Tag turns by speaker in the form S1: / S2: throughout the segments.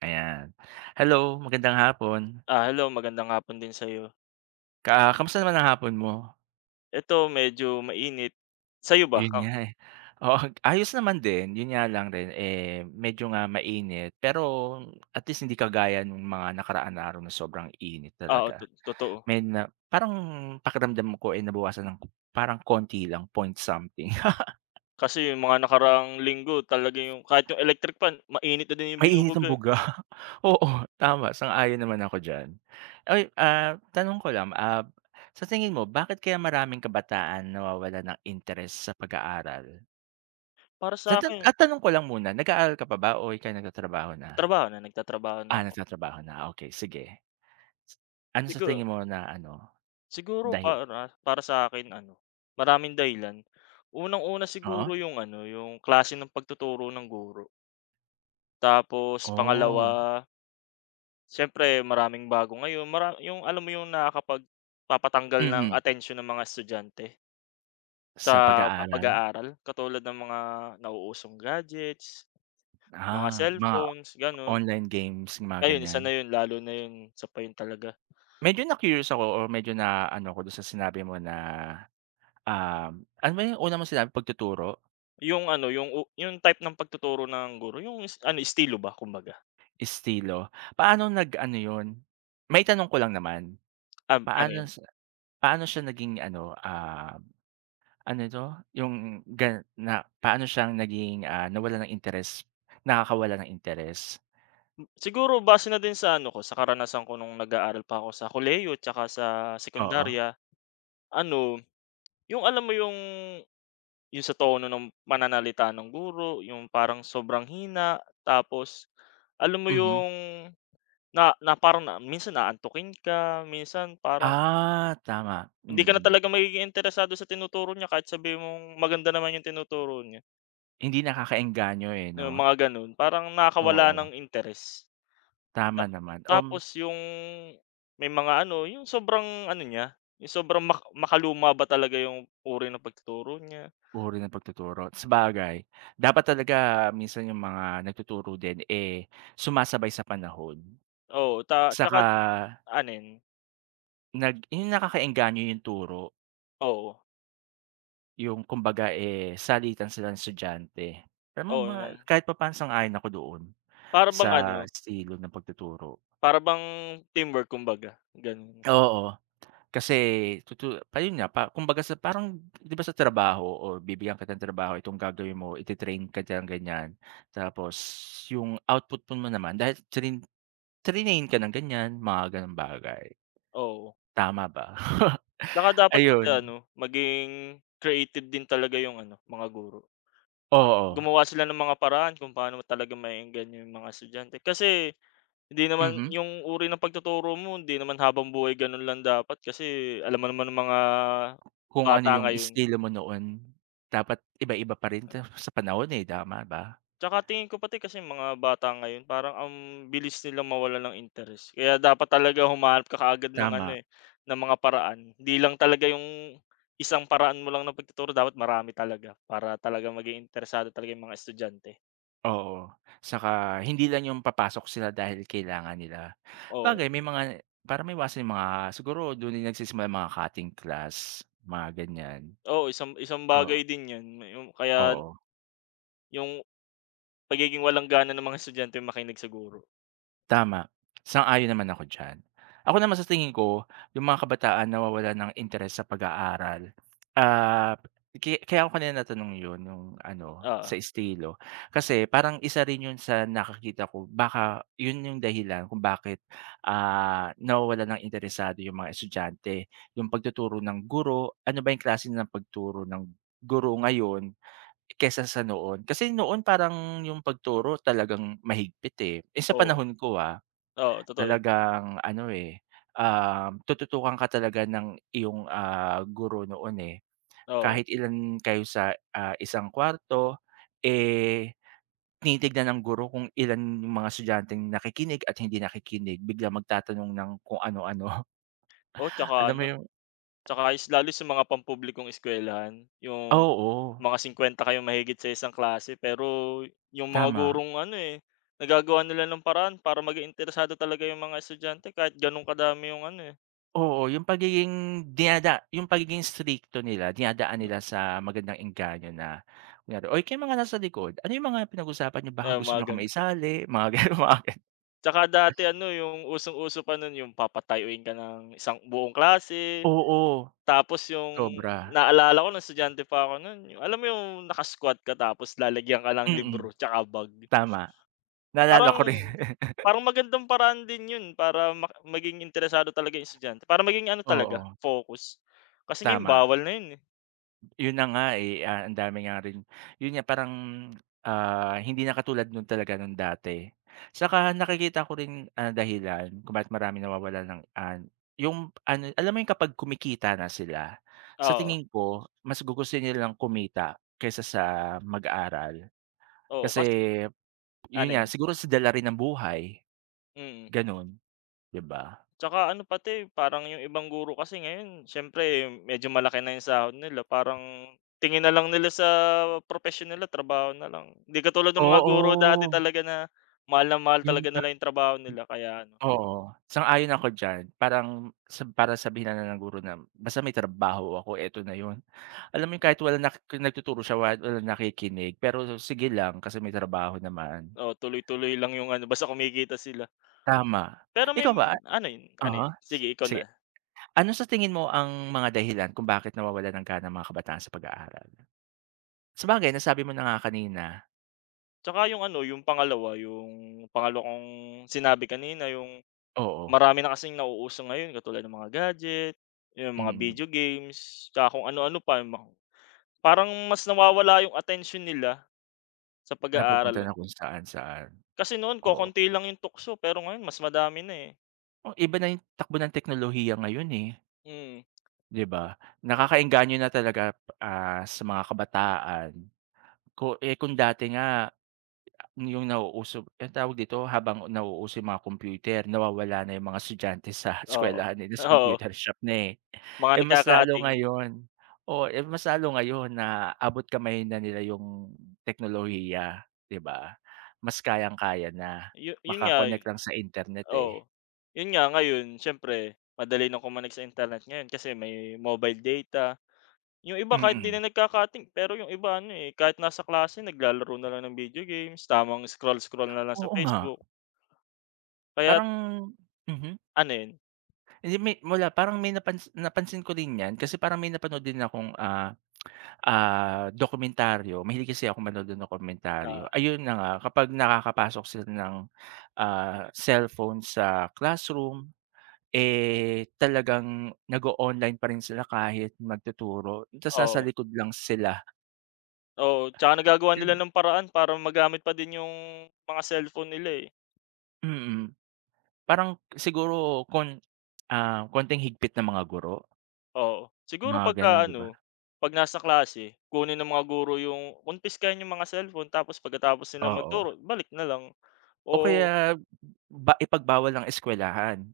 S1: Ayan. Hello, magandang hapon.
S2: Ah, hello. Magandang hapon din sa'yo.
S1: Ka kamusta naman ang hapon mo?
S2: Eto medyo mainit. Sa'yo ba,
S1: Ayun
S2: oh?
S1: nga, eh. Oo. Ayos naman din, 'yon nga lang rin eh, medyo nga mainit, pero at least hindi kagaya nung mga nakaraan na araw na sobrang init
S2: Oo,
S1: talaga.
S2: tot totoo.
S1: May na parang pakiramdam ko eh, nabawasan ng k parang konti lang, point something.
S2: Kasi yung mga nakaraang linggo, talaga yung kahit yung electric fan mainit na din yung
S1: Mainit ang
S2: binubuga eh.
S1: buga? Oo, tama, sang-ayon naman ako diyan. Ay, ah, tanong ko lang, ah, sa tingin mo bakit kaya maraming kabataan nawawalan ng interes sa pag-aaral?
S2: Para
S1: Sa tan
S2: sa'kin
S1: at tanong ko lang muna, nag-aaral ka pa ba o ika'y nagtatrabaho na?
S2: Trabaho na. Nagtatrabaho na
S1: Ah,
S2: ako.
S1: nagtatrabaho na, okey sige. Ano sa
S2: Sigu
S1: tingin mo na ano,
S2: siguro
S1: dahil
S2: para para sa akin ano, maraming dahilan. Unang-una
S1: Oo.
S2: siguro yung ano, yung klase ng pagtuturo ng guro. Tapos
S1: Oh.
S2: pangalawa siyempre maraming bago ngayon, mara yung alam mo yung nakakapagpatanggal ng
S1: Mhm.
S2: atensyon ng mga estudyante?
S1: Sa
S2: Sa pa
S1: pag-aaral?
S2: pag-aaral? Katulad ng mga nauusong gadgets, mga
S1: Ah, mga
S2: cellphones, gano'n.
S1: online games, mga
S2: Ayun, isa na
S1: ganyan?
S2: 'yon lalo na 'yon isa pa 'yon talaga.
S1: Medyo na-curious ako or medyo na-ano ako do'n sa sinabi mo na, um, ano ba yung una mong sinabi, pagtuturo?
S2: Yung ano, yung u yung type ng pagtuturo ng guro, yung es ano, estilo ba, kumbaga.
S1: Estilo. Paano nag-ano 'yon? Maitanong ko lang naman.
S2: Um, ano
S1: Paano
S2: 'yon?
S1: sa paano siya naging ano, ah, ano 'to? Yung gan na paano siyang naging, ah, nawalan ng interes nakakawala ng interes?
S2: M siguro, base na din sa ano ko, sa karanasan ko no'ng nag-aaral pa ako sa kolehiyo tsaka sa
S1: Oo.
S2: sekondarya. Ano, yung alam mo yung yung sa tono ng pananalita nung guro, yung parang sobrang hina. Tapos alam mo
S1: Mhm.
S2: yung na na parang na minsan aantukin ka, minsan parang
S1: Ah, tama,
S2: ...hindi ka na
S1: mhm.
S2: talaga magiging interesado sa tinuturo niya kahit sabihin mong maganda naman yung tinuturo niya.
S1: Hindi nakakaengganyo eh,
S2: Yung
S1: 'no?
S2: mga gan'on. Parang nakakawala ng
S1: Oo.
S2: interes. Ta
S1: Tama naman, um
S2: tapos yung may mga ano, yung sobrang ano niya, yung sobrang mak makaluma ba talaga yung uri ng pagtuturo niya.
S1: Uri ng pagtuturo, sabagay. Dapat talaga minsan yung mga nagtuturo din eh sumasabay sa panahon.
S2: Oo, ta
S1: Tsaka
S2: tsaka't ano 'yon?
S1: nag yung nakakaengganyo yung turo.
S2: Oo.
S1: Yung kumbaga eh salitan sila ng estudyante. Pero mal
S2: Oo. [unintelligible]
S1: kahit papa'no sang-ayon ako doon
S2: Para bang
S1: sa
S2: ano
S1: estilo ng pagtuturo.
S2: para bang teamwork kumbaga, gano'n.
S1: Oo, kasi tutu ayun nga, pa kumbaga sa parang 'di ba sa trabaho, o bibigyan kita ng trabaho, itong gagawin mo. Iti-train ka diyan, ganyan tapos yung output pun mo naman dahil trin trinain ka ng ganyan, mga gano'ng bagay.
S2: Oo.
S1: Tama ba?
S2: Tsaka dapat pati
S1: Ayun.
S2: ano, maging creative din talaga yung ano, mga guro. Ah
S1: Oo.
S2: gumawa sila ng mga paraan kung paano talaga maeengganyo yung mga estudyante kasi hindi naman
S1: Mhm.
S2: yung uri ng pagtuturo mo hindi naman habang buhay gano'n lang dapat kasi alam mo naman ang mga
S1: Kung ano
S2: bata
S1: yung
S2: ngayon.
S1: estilo mo noon, dapat iba-iba pa rin ta sa panahon eh, tama ba?
S2: Tsaka tingin ko pati kasi mga bata ngayon parang ang bilis nilang mawalan ng interes kaya dapat talaga humahanap ka kaagad ng ano
S1: Tama.
S2: eh, ng mga paraan. 'Di lang talaga yung isang paraan mo lang ng pagtuturo, dapat marami talaga para talaga maging interesado talaga yung mga estudyante.
S1: Oo, 'tsaka hindi lang yung papasok sila dahil kailangan nila.
S2: Oo.
S1: 'Bagay may mga para ma-iwasan yung mga siguro dun na nag-sisimula yung mga cutting class, mga ganyan.
S2: Oo, isang isang
S1: Oo.
S2: bagay din yan, yung kaya
S1: Oo.
S2: Yung, pagiging walang gana ng mga estudyanteng makinig sa guro.
S1: Tama, sang-ayon naman ako diyan. Ako naman sa tingin ko, yung mga kabataan nawa-walan ng interes sa pag-aaral, ah, ki kaya ako kanina na-tanong yun yung ano,
S2: Oo.
S1: sa estilo. Kasi parang isa rin yun sa nakikita ko, baka yun yung dahilan kung bakit, ah, nawa-walan ng interesado yung mga estudyante, yung pag-tuturo ng guro, ano ba yung klase ng pag-turo ng guro ngayon, kesa sa noon. Kasi noon parang yung pag-turo talagang mahigpit eh, eh, sa
S2: Oo.
S1: panahon ko, ah,
S2: Oo, totoo yun.
S1: talagang ano eh, ah, tutu-tukan ka talaga ng iyong, ah, guro noon eh,
S2: Oo.
S1: kahit ilan kayo sa, ah, isang kuwarto eh, tini-tignan ng guro kung ilan yung mga estudyanteng nakikinig at hindi nakikinig, biglang mag-tatanong ng kung ano-ano.
S2: O 'tsaka
S1: Alam mo
S2: ano,
S1: yung
S2: 'tsaka s lalo sa mga pampublikong eskuwelahan, yung
S1: Oo.
S2: mga 50 kayong mahigit sa isang klase pero, yung mga
S1: Tama.
S2: gurong ano eh, naga-gawa nila ng paraan para mag-interesado talaga yung mga estudyante kahit ganun kadami yung ano, eh.
S1: Oo, yung pagiging dinada yung pagiging stricto nila, dinadaan
S2: Na.
S1: nila sa magandang engganyo na kunwari "Oy! kayong mga nasa likod, ano yung mga pinag-usapan niyo baka
S2: Ay,
S1: gusto
S2: mga
S1: niyo kaming
S2: ganun.
S1: isali" mga ganun.
S2: At saka dati ano, yung usong-uso pa nun yung papatayuin ka ng isang buong klase
S1: Oo,
S2: tapos yung
S1: sobra.
S2: naalala ko ng estudyante pa ako nun, yung alam mo yung naka-squat ka tapos lalagyan ka ng
S1: Mm,
S2: libro tsaka bag.
S1: tama naalala
S2: Parang
S1: ko rin.
S2: parang magandang paraan din yun, para maging interesado talaga yung estudyante para maging ano, talaga
S1: Oo.
S2: focus kasi ngayon
S1: Tama.
S2: bawal na yun, eh.
S1: Ayun na nga eh. Ang dami nga rin yun nga parang, ah, hindi na katulad nung talaga nung dati at saka nakikita ko rin ang dahilan kung bakit maraming nawawalan ng ano yung ano alam mo yung kapag kumikita na sila, sa
S2: Oo.
S1: tingin ko mas gugustuhin nilang kumita kaysa sa mag-aral
S2: Oo
S1: kasi
S2: kasi
S1: yun
S2: ano
S1: nga
S2: yun?
S1: siguro sa dala rin ng buhay,
S2: Mm.
S1: ganun diba?
S2: At saka, ano pati parang yung ibang guro kasi ngayon siyempre medyo malaki na yung sahod nila parang tingin nalang nila sa propesyon nila trabaho nalang hindi katulad ng mga guro dati
S1: Oo.
S2: talaga na mahal na mahal
S1: Ayun
S2: talaga
S1: nga.
S2: nalang yung trabaho nila kaya ano
S1: Oo, sang-ayon ako diyan parang sa para sabihin na ng guro na basta may trabaho ako eto na yun, alam mo yung
S2: Hmm.
S1: kahit wala na nagtuturo siya wala walang nakikinig pero sige lang kasi may trabaho naman.
S2: Oo, tuloy tuloy lang yung ano basta kumikita sila.
S1: Tama
S2: Pero may
S1: ikaw ba ah,
S2: ano yun, ano
S1: uh-huh.
S2: sige ikaw
S1: Si
S2: na.
S1: ano sa tingin mo ang mga dahilan kung bakit nawawalan ka ng mga kabataan sa pag aaral? Sabagay nasabi mo na nga kanina.
S2: Tsaka yung ano, yung pangalawa. Yung pangalawa kong sinabi kanina. Yung
S1: Oo.
S2: marami na kasing nauuso ngayon katulad ng mga gadget, yung mga
S1: Mhm.
S2: video games, tsaka kung ano-ano pa, yung ma parang mas nawawala yung atensyon nila sa pag
S1: Napupunta
S2: aaral.
S1: na kung saan-saan.
S2: Kasi noon
S1: Oo.
S2: kokonti lang yung tukso pero ngayon mas madami na eh.
S1: O iba na yung takbo ng teknolohiya ngayon, eh.
S2: Mhm.
S1: 'Di ba? Nakakaengganyo na talaga ah sa mga kabataan. Ko eh, kung dati nga yung nauuso ang tawag dito? Habang nauuso yung mga computer, nawawala na yung mga estudyante sa
S2: Oo,
S1: eskuwelahan nila, sa
S2: Oo.
S1: computer shop na eh
S2: Mga
S1: Eh mas lalo
S2: nagka-cutting.
S1: ngayon. Oh eh mas lalo ngayon na abot-kamay na nila yung teknolohiya, 'di ba? Mas kayang-kaya na.
S2: Yu yun
S1: Maka-connect
S2: nga'y
S1: lang sa internet eh.
S2: Oo. Yun nga ngayon, siyempre madali na kumonek sa internet ngayon kasi may mobile data. Yung iba kahit di
S1: Mhm.
S2: na nagka-cutting, pero yung iba ano eh, kahit nasa klase naglalaro na lang ng video games. Tamang scroll-scroll na lang sa
S1: Oo nga.
S2: Facebook. Kaya't
S1: Parang mhm.
S2: Ano 'yon?
S1: Hindi, may mula parang may napansi napansin ko din 'yan kasi parang may napanood din akong ah, ah dokumentaryo. Mahilig kasi akong manood ng dokumentaryo.
S2: Ah.
S1: Ayun na nga, kapag nakakapasok sila ng, ah, cellphone sa classroom, eh, talagang nag-o-online pa rin sila kahit magtuturo ta's nasa
S2: Oo.
S1: likod lang sila.
S2: Oo, 'tsaka nagagawa nila
S1: Ganu'n.
S2: ng paraan para magamit pa din yung mga cellphone nila, eh.
S1: Mm, parang, siguro, kon ah, konting higpit ng mga guro.
S2: Oo, siguro
S1: Mga ganon,
S2: 'pagka,
S1: 'di ba?
S2: ano, 'pag nasa klase, kunin ng mga guro yung kumpiskahin yung mga cellphone, tapos pagkatapos nilang
S1: Oo.
S2: magturo, balik na lang
S1: O
S2: oo.
S1: kaya, ba ipagbawal ng eskuwelahan.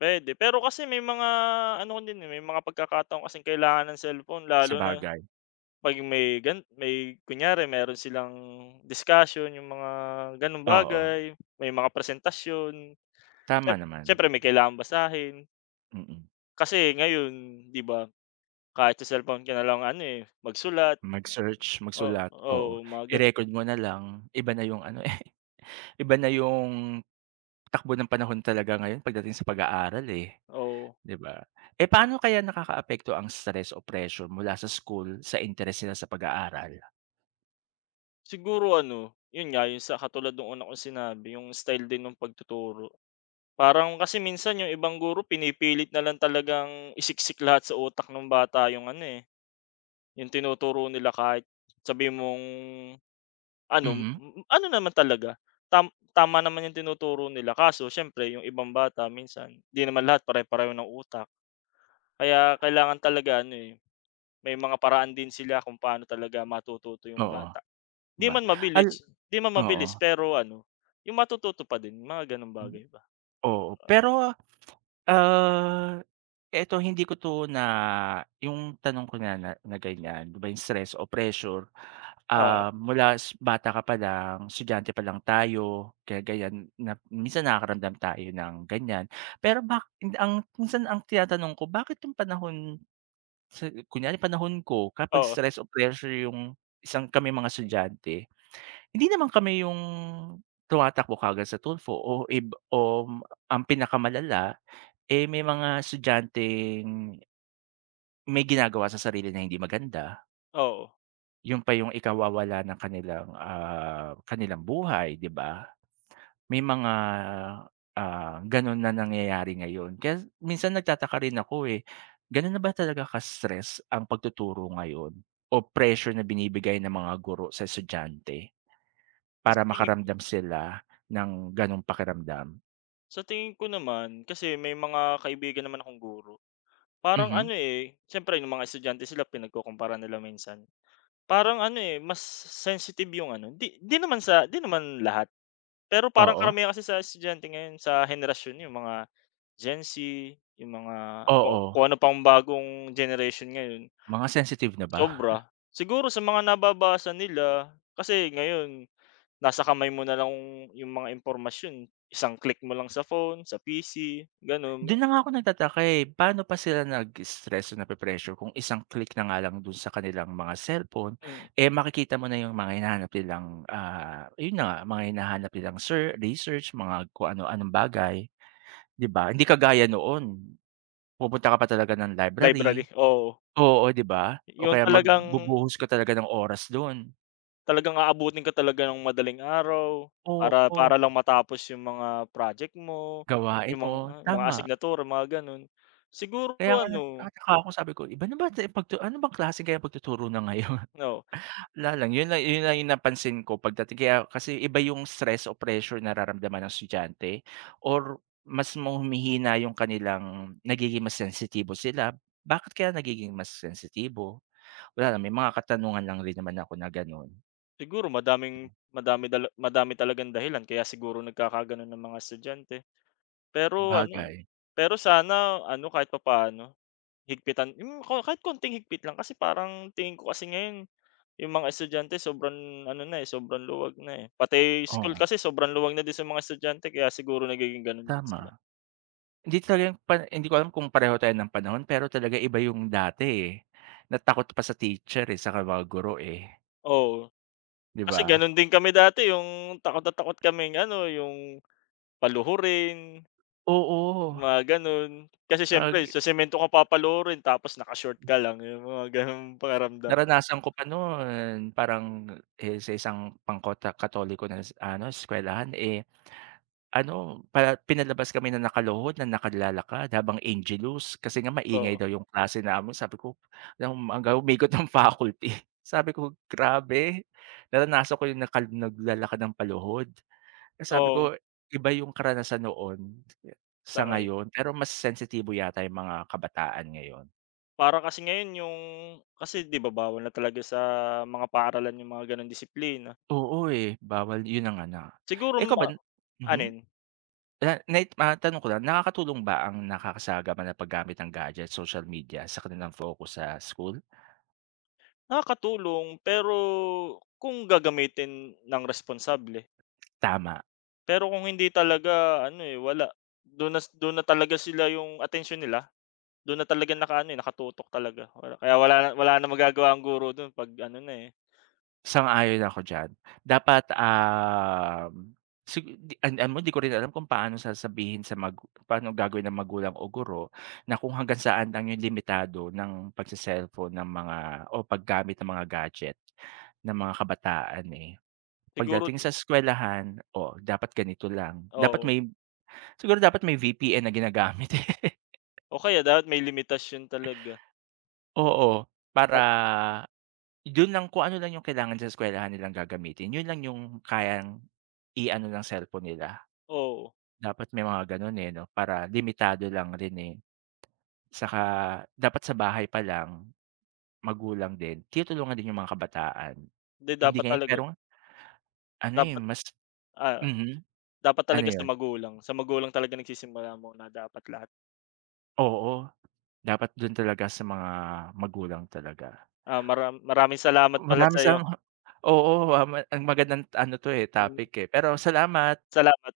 S2: Puwede, pero kasi may mga, ano, din, eh, may mga pagkakataon kasing kailangan ng cellphone, lalo na
S1: Sabagay.
S2: pag may gan may kunyari meron silang discussion yung mga ganong
S1: Oo.
S2: bagay, may mga presentasyon.
S1: Tama
S2: Siyem
S1: naman.
S2: siyempre may kailangang basahin.
S1: Mm.
S2: Kasi ngayon, 'di ba, kahit sa cellphone ka na lang, ano, eh, magsulat.
S1: Mag-search,
S2: Oo,
S1: magsulat
S2: oo,
S1: oo,
S2: mga ganu'n.
S1: i-record mo na lang, iba na yung, ano, eh, iba na yung takbo ng panahon talaga ngayon pagdating sa pag-aaral, eh,
S2: Oo.
S1: 'di ba, eh, paano kaya nakakaapekto ang stress o pressure mula sa school, sa interest nila sa pag-aaral.
S2: Siguro ano, yun nga yun sa katulad nung una kong sinabi yung style din nung pag-tuturo, parang kasi minsan yung ibang guro pini-pilit nalang talagang isik-sik lahat sa utak nung bata yung ano, eh, yung tinuturo nila kahit sabihin mong ano
S1: Mm.
S2: ano naman talaga tam tama naman yung tinuturo nila, kaso siyempre yung ibang bata minsan di naman lahat pare-pareho ng utak. Kaya kailangan talaga ano, eh, may mga paraan din sila kung paano talaga matututo yung
S1: Oo,
S2: bata,
S1: di
S2: di
S1: ba.
S2: man
S1: Ay
S2: mabilis di man
S1: oo.
S2: mabilis pero ano yung matututo pa din mga ganong
S1: Mm.
S2: bagay ba,
S1: Oo,
S2: oh.
S1: pero, ah, eto hindi ko to na yung tanong ko na na na ganyan, di ba yung stress o pressure,
S2: Oo.
S1: ah, mula s bata ka palang estudyante pa lang tayo kaya ganyan na minsan nakaka-ramdam tayo ng ganyan, pero ba ang minsan ang tina-tanong ko bakit yung panahon sa kunyari panahon ko kapag
S2: Oo.
S1: stress o pressure yung isang kaming mga estudyante, hindi naman kami yung tuma-takbo kaagad sa Tulfo o ib om ang pinaka-malala, eh, may mga estudyanteng may gina-gawa sa sarili na hindi maganda.
S2: Oo.
S1: Yun pa yung ikawawala ng kanilang, ah, kanilang buhay, di ba? May mga, ah, ganun na nangyayari ngayon. Kaya minsan nagtataka rin ako eh, gano'n na ba talaga ka-stress ang pagtuturo ngayon o pressure na binibigay ng mga guro sa estudyante, para
S2: Sa tingin ko
S1: makaramdam sila ng gano'ng pakiramdam?
S2: Sa tingin ko naman, kasi may mga kaibigan naman akong guro. Parang ano
S1: Mhm?
S2: eh, siyempre yung mga estudyante sila pinagkukumpara nila minsan. Parang ano eh, mas sensitive yung ano di di naman sa di naman lahat, pero parang
S1: Oo
S2: karamihan kasi sa estudyante ngayon, sa henerasyon, yung mga Gen Z, yung mga ku
S1: Oo.
S2: kung ano pang bagong generation ngayon.
S1: Mga sensitive na ba?
S2: Sobra, siguro sa mga nababasa nila. Kasi ngayon, nasa kamay mo nalang yung mga impormasyon, isang click mo lang sa phone, sa PC, gano'n.
S1: Dun na nga ako nagtataka eh, pano pa sila nag-stress o napre-pressure kung isang click na nga lang dun sa kanilang mga cellphone,
S2: Hmm.
S1: eh, makikita mo na yung mga hinahanap nilang, ah, yun na nga, mga hinahanap nilang ser research, mga kung ano-anong bagay, di ba? Hindi kagaya noon, pupunta ka pa talaga ng
S2: Library,
S1: library.
S2: oo.
S1: Oo, di ba? O
S2: Yung
S1: kaya
S2: talagang
S1: magbubuhos ka talaga ng oras dun.
S2: Talagang aabutin ka talaga ng madaling araw para
S1: Oo.
S2: para lang matapos yung mga project mo,
S1: Gawain
S2: yung mga
S1: mo,
S2: mga
S1: tama.
S2: asignatura mga, gano'n, siguro,
S1: Kaya nga,
S2: ano
S1: nagtataka ako, sabi ko, iba na ba tu pagtu ano bang klase kaya pagtuturo na ngayon,
S2: Oh.
S1: wala lang, yun na yun na yung napansin ko pagdating kaya kasi iba yung stress o pressure na nararamdaman ng estudyante or mas ma humihina yung kanilang nagiging mas sensitibo sila. Bakit kaya nagiging mas sensitibo, wala naman, may mga katanungan lang rin naman ako na, gano'n.
S2: Siguro madaming madami da madami talagang dahilan kaya siguro nagkakagano'n ang mga estudyante. Pero ano
S1: Bagay.
S2: pero sana, ano, kahit papaano higpitan, yung ko kahit konting higpit lang, kasi parang tingin ko kasi ngayon, yung mga estudyante sobrang, ano na, sobrang luwag na, eh, pati school
S1: Oo.
S2: kasi sobrang luwag na din sa mga estudyante kaya siguro nagiging ganun din sila.
S1: Tama, hindi talaga pa hindi ko alam kung pareho tayo ng panahon pero talaga iba yung dati, eh, na takot pa sa teacher, eh, saka mga guro, eh.
S2: Oo,
S1: 'Di
S2: kasi
S1: ba?
S2: ganun din kami dati, yung takot na takot kaming, ano yung, paluhurin
S1: Oo.
S2: mga ganun, kasi
S1: Ah,
S2: syempre
S1: g
S2: sa semento ka papaluhirin, tapos naka-short ka lang, yung mga gano'ng pakiramdam.
S1: Naranasan ko pa noon, parang, eh, sa isang pangkota Katoliko na, ano, eskuwelahan ,eh, ano, pa pinalabas kami ng nakaluhod na nakad lalakad habang Angelus kasi nga
S2: Oo.
S1: maingay daw yung klase namin, sabi ko, lang hanggang umikot ng faculty, sabi ko, "Grabe, naranasan ko yung nakal naglalakad ng paluhod." Kasi sabi
S2: Oo.
S1: ko, "Iba yung karanasan noon,
S2: Sa
S1: sa
S2: ngayon.
S1: ngayon." Pero mas sensitibo yata yung mga kabataan ngayon.
S2: Para kasi ngayon yung kasi, 'di ba, bawal na talaga sa mga paaralan yung mga gano'ng disiplina.
S1: Oo, eh, bawal yun na nga, na
S2: Siguro,
S1: ikaw ba,
S2: ma
S1: hmm.
S2: alin?
S1: Na na matanong ko lang nakakatulong ba ang nakakasagap na paggamit ng gadget, social media sa kanilang focus sa school.
S2: Nakakatulong, pero kung gagamitin ng responsable.
S1: Tama.
S2: Pero kung hindi talaga ano, eh, wala. Dun na dun na talaga sila yung atensyon nila dun na talaga nakaano, eh, nakatutok talaga kaya wala wala ng magagawa ang guro dun pag ano na, eh.
S1: Sang-ayon ako diyan. Dapat, ah, sig di ano mo di ko rin alam kung paano sasabihin sa magu paano ang gagawin ng magulang o guro na kung hanggang saan lang yung limitado ng pagse-cellphone ng mga o paggamit ng mga gadget ng mga kabataan, eh.
S2: Siguro
S1: Pagdating sa eskuwelahan, "Oh dapat ganito lang, dapat
S2: Oo.
S1: may" siguro dapat may VPN na ginagamit, eh.
S2: O kaya dapat may limitasyon talaga.
S1: Oo, para
S2: Pag
S1: yun lang kung ano lang yung kailangan sa eskwelahan nilang gagamitin yun lang yung kayang i-ano ng cellphone nila.
S2: Oo.
S1: Dapat may mga ganun, eh, 'no, para limitado lang rin, eh. 'Tsaka dapat sa bahay pa lang, magulang din, tinulungan din yung mga kabataan,
S2: Hindi
S1: hindi
S2: dapat
S1: ngayon,
S2: talaga
S1: pero ano, eh,
S2: Dapat,
S1: mas
S2: ah,
S1: mhm.
S2: dapat
S1: Ano
S2: talaga sa
S1: yun?
S2: magulang. Sa magulang talaga nagsisimula muna dapat lahat.
S1: Oo, dapat dun talaga sa mga magulang talaga.
S2: Ah, maram maraming salamat pala
S1: Maraming
S2: sa'yo.
S1: salam oo, ah, ma magandang ano 'to, eh,
S2: Mm.
S1: topic, eh, pero salamat.
S2: Salamat.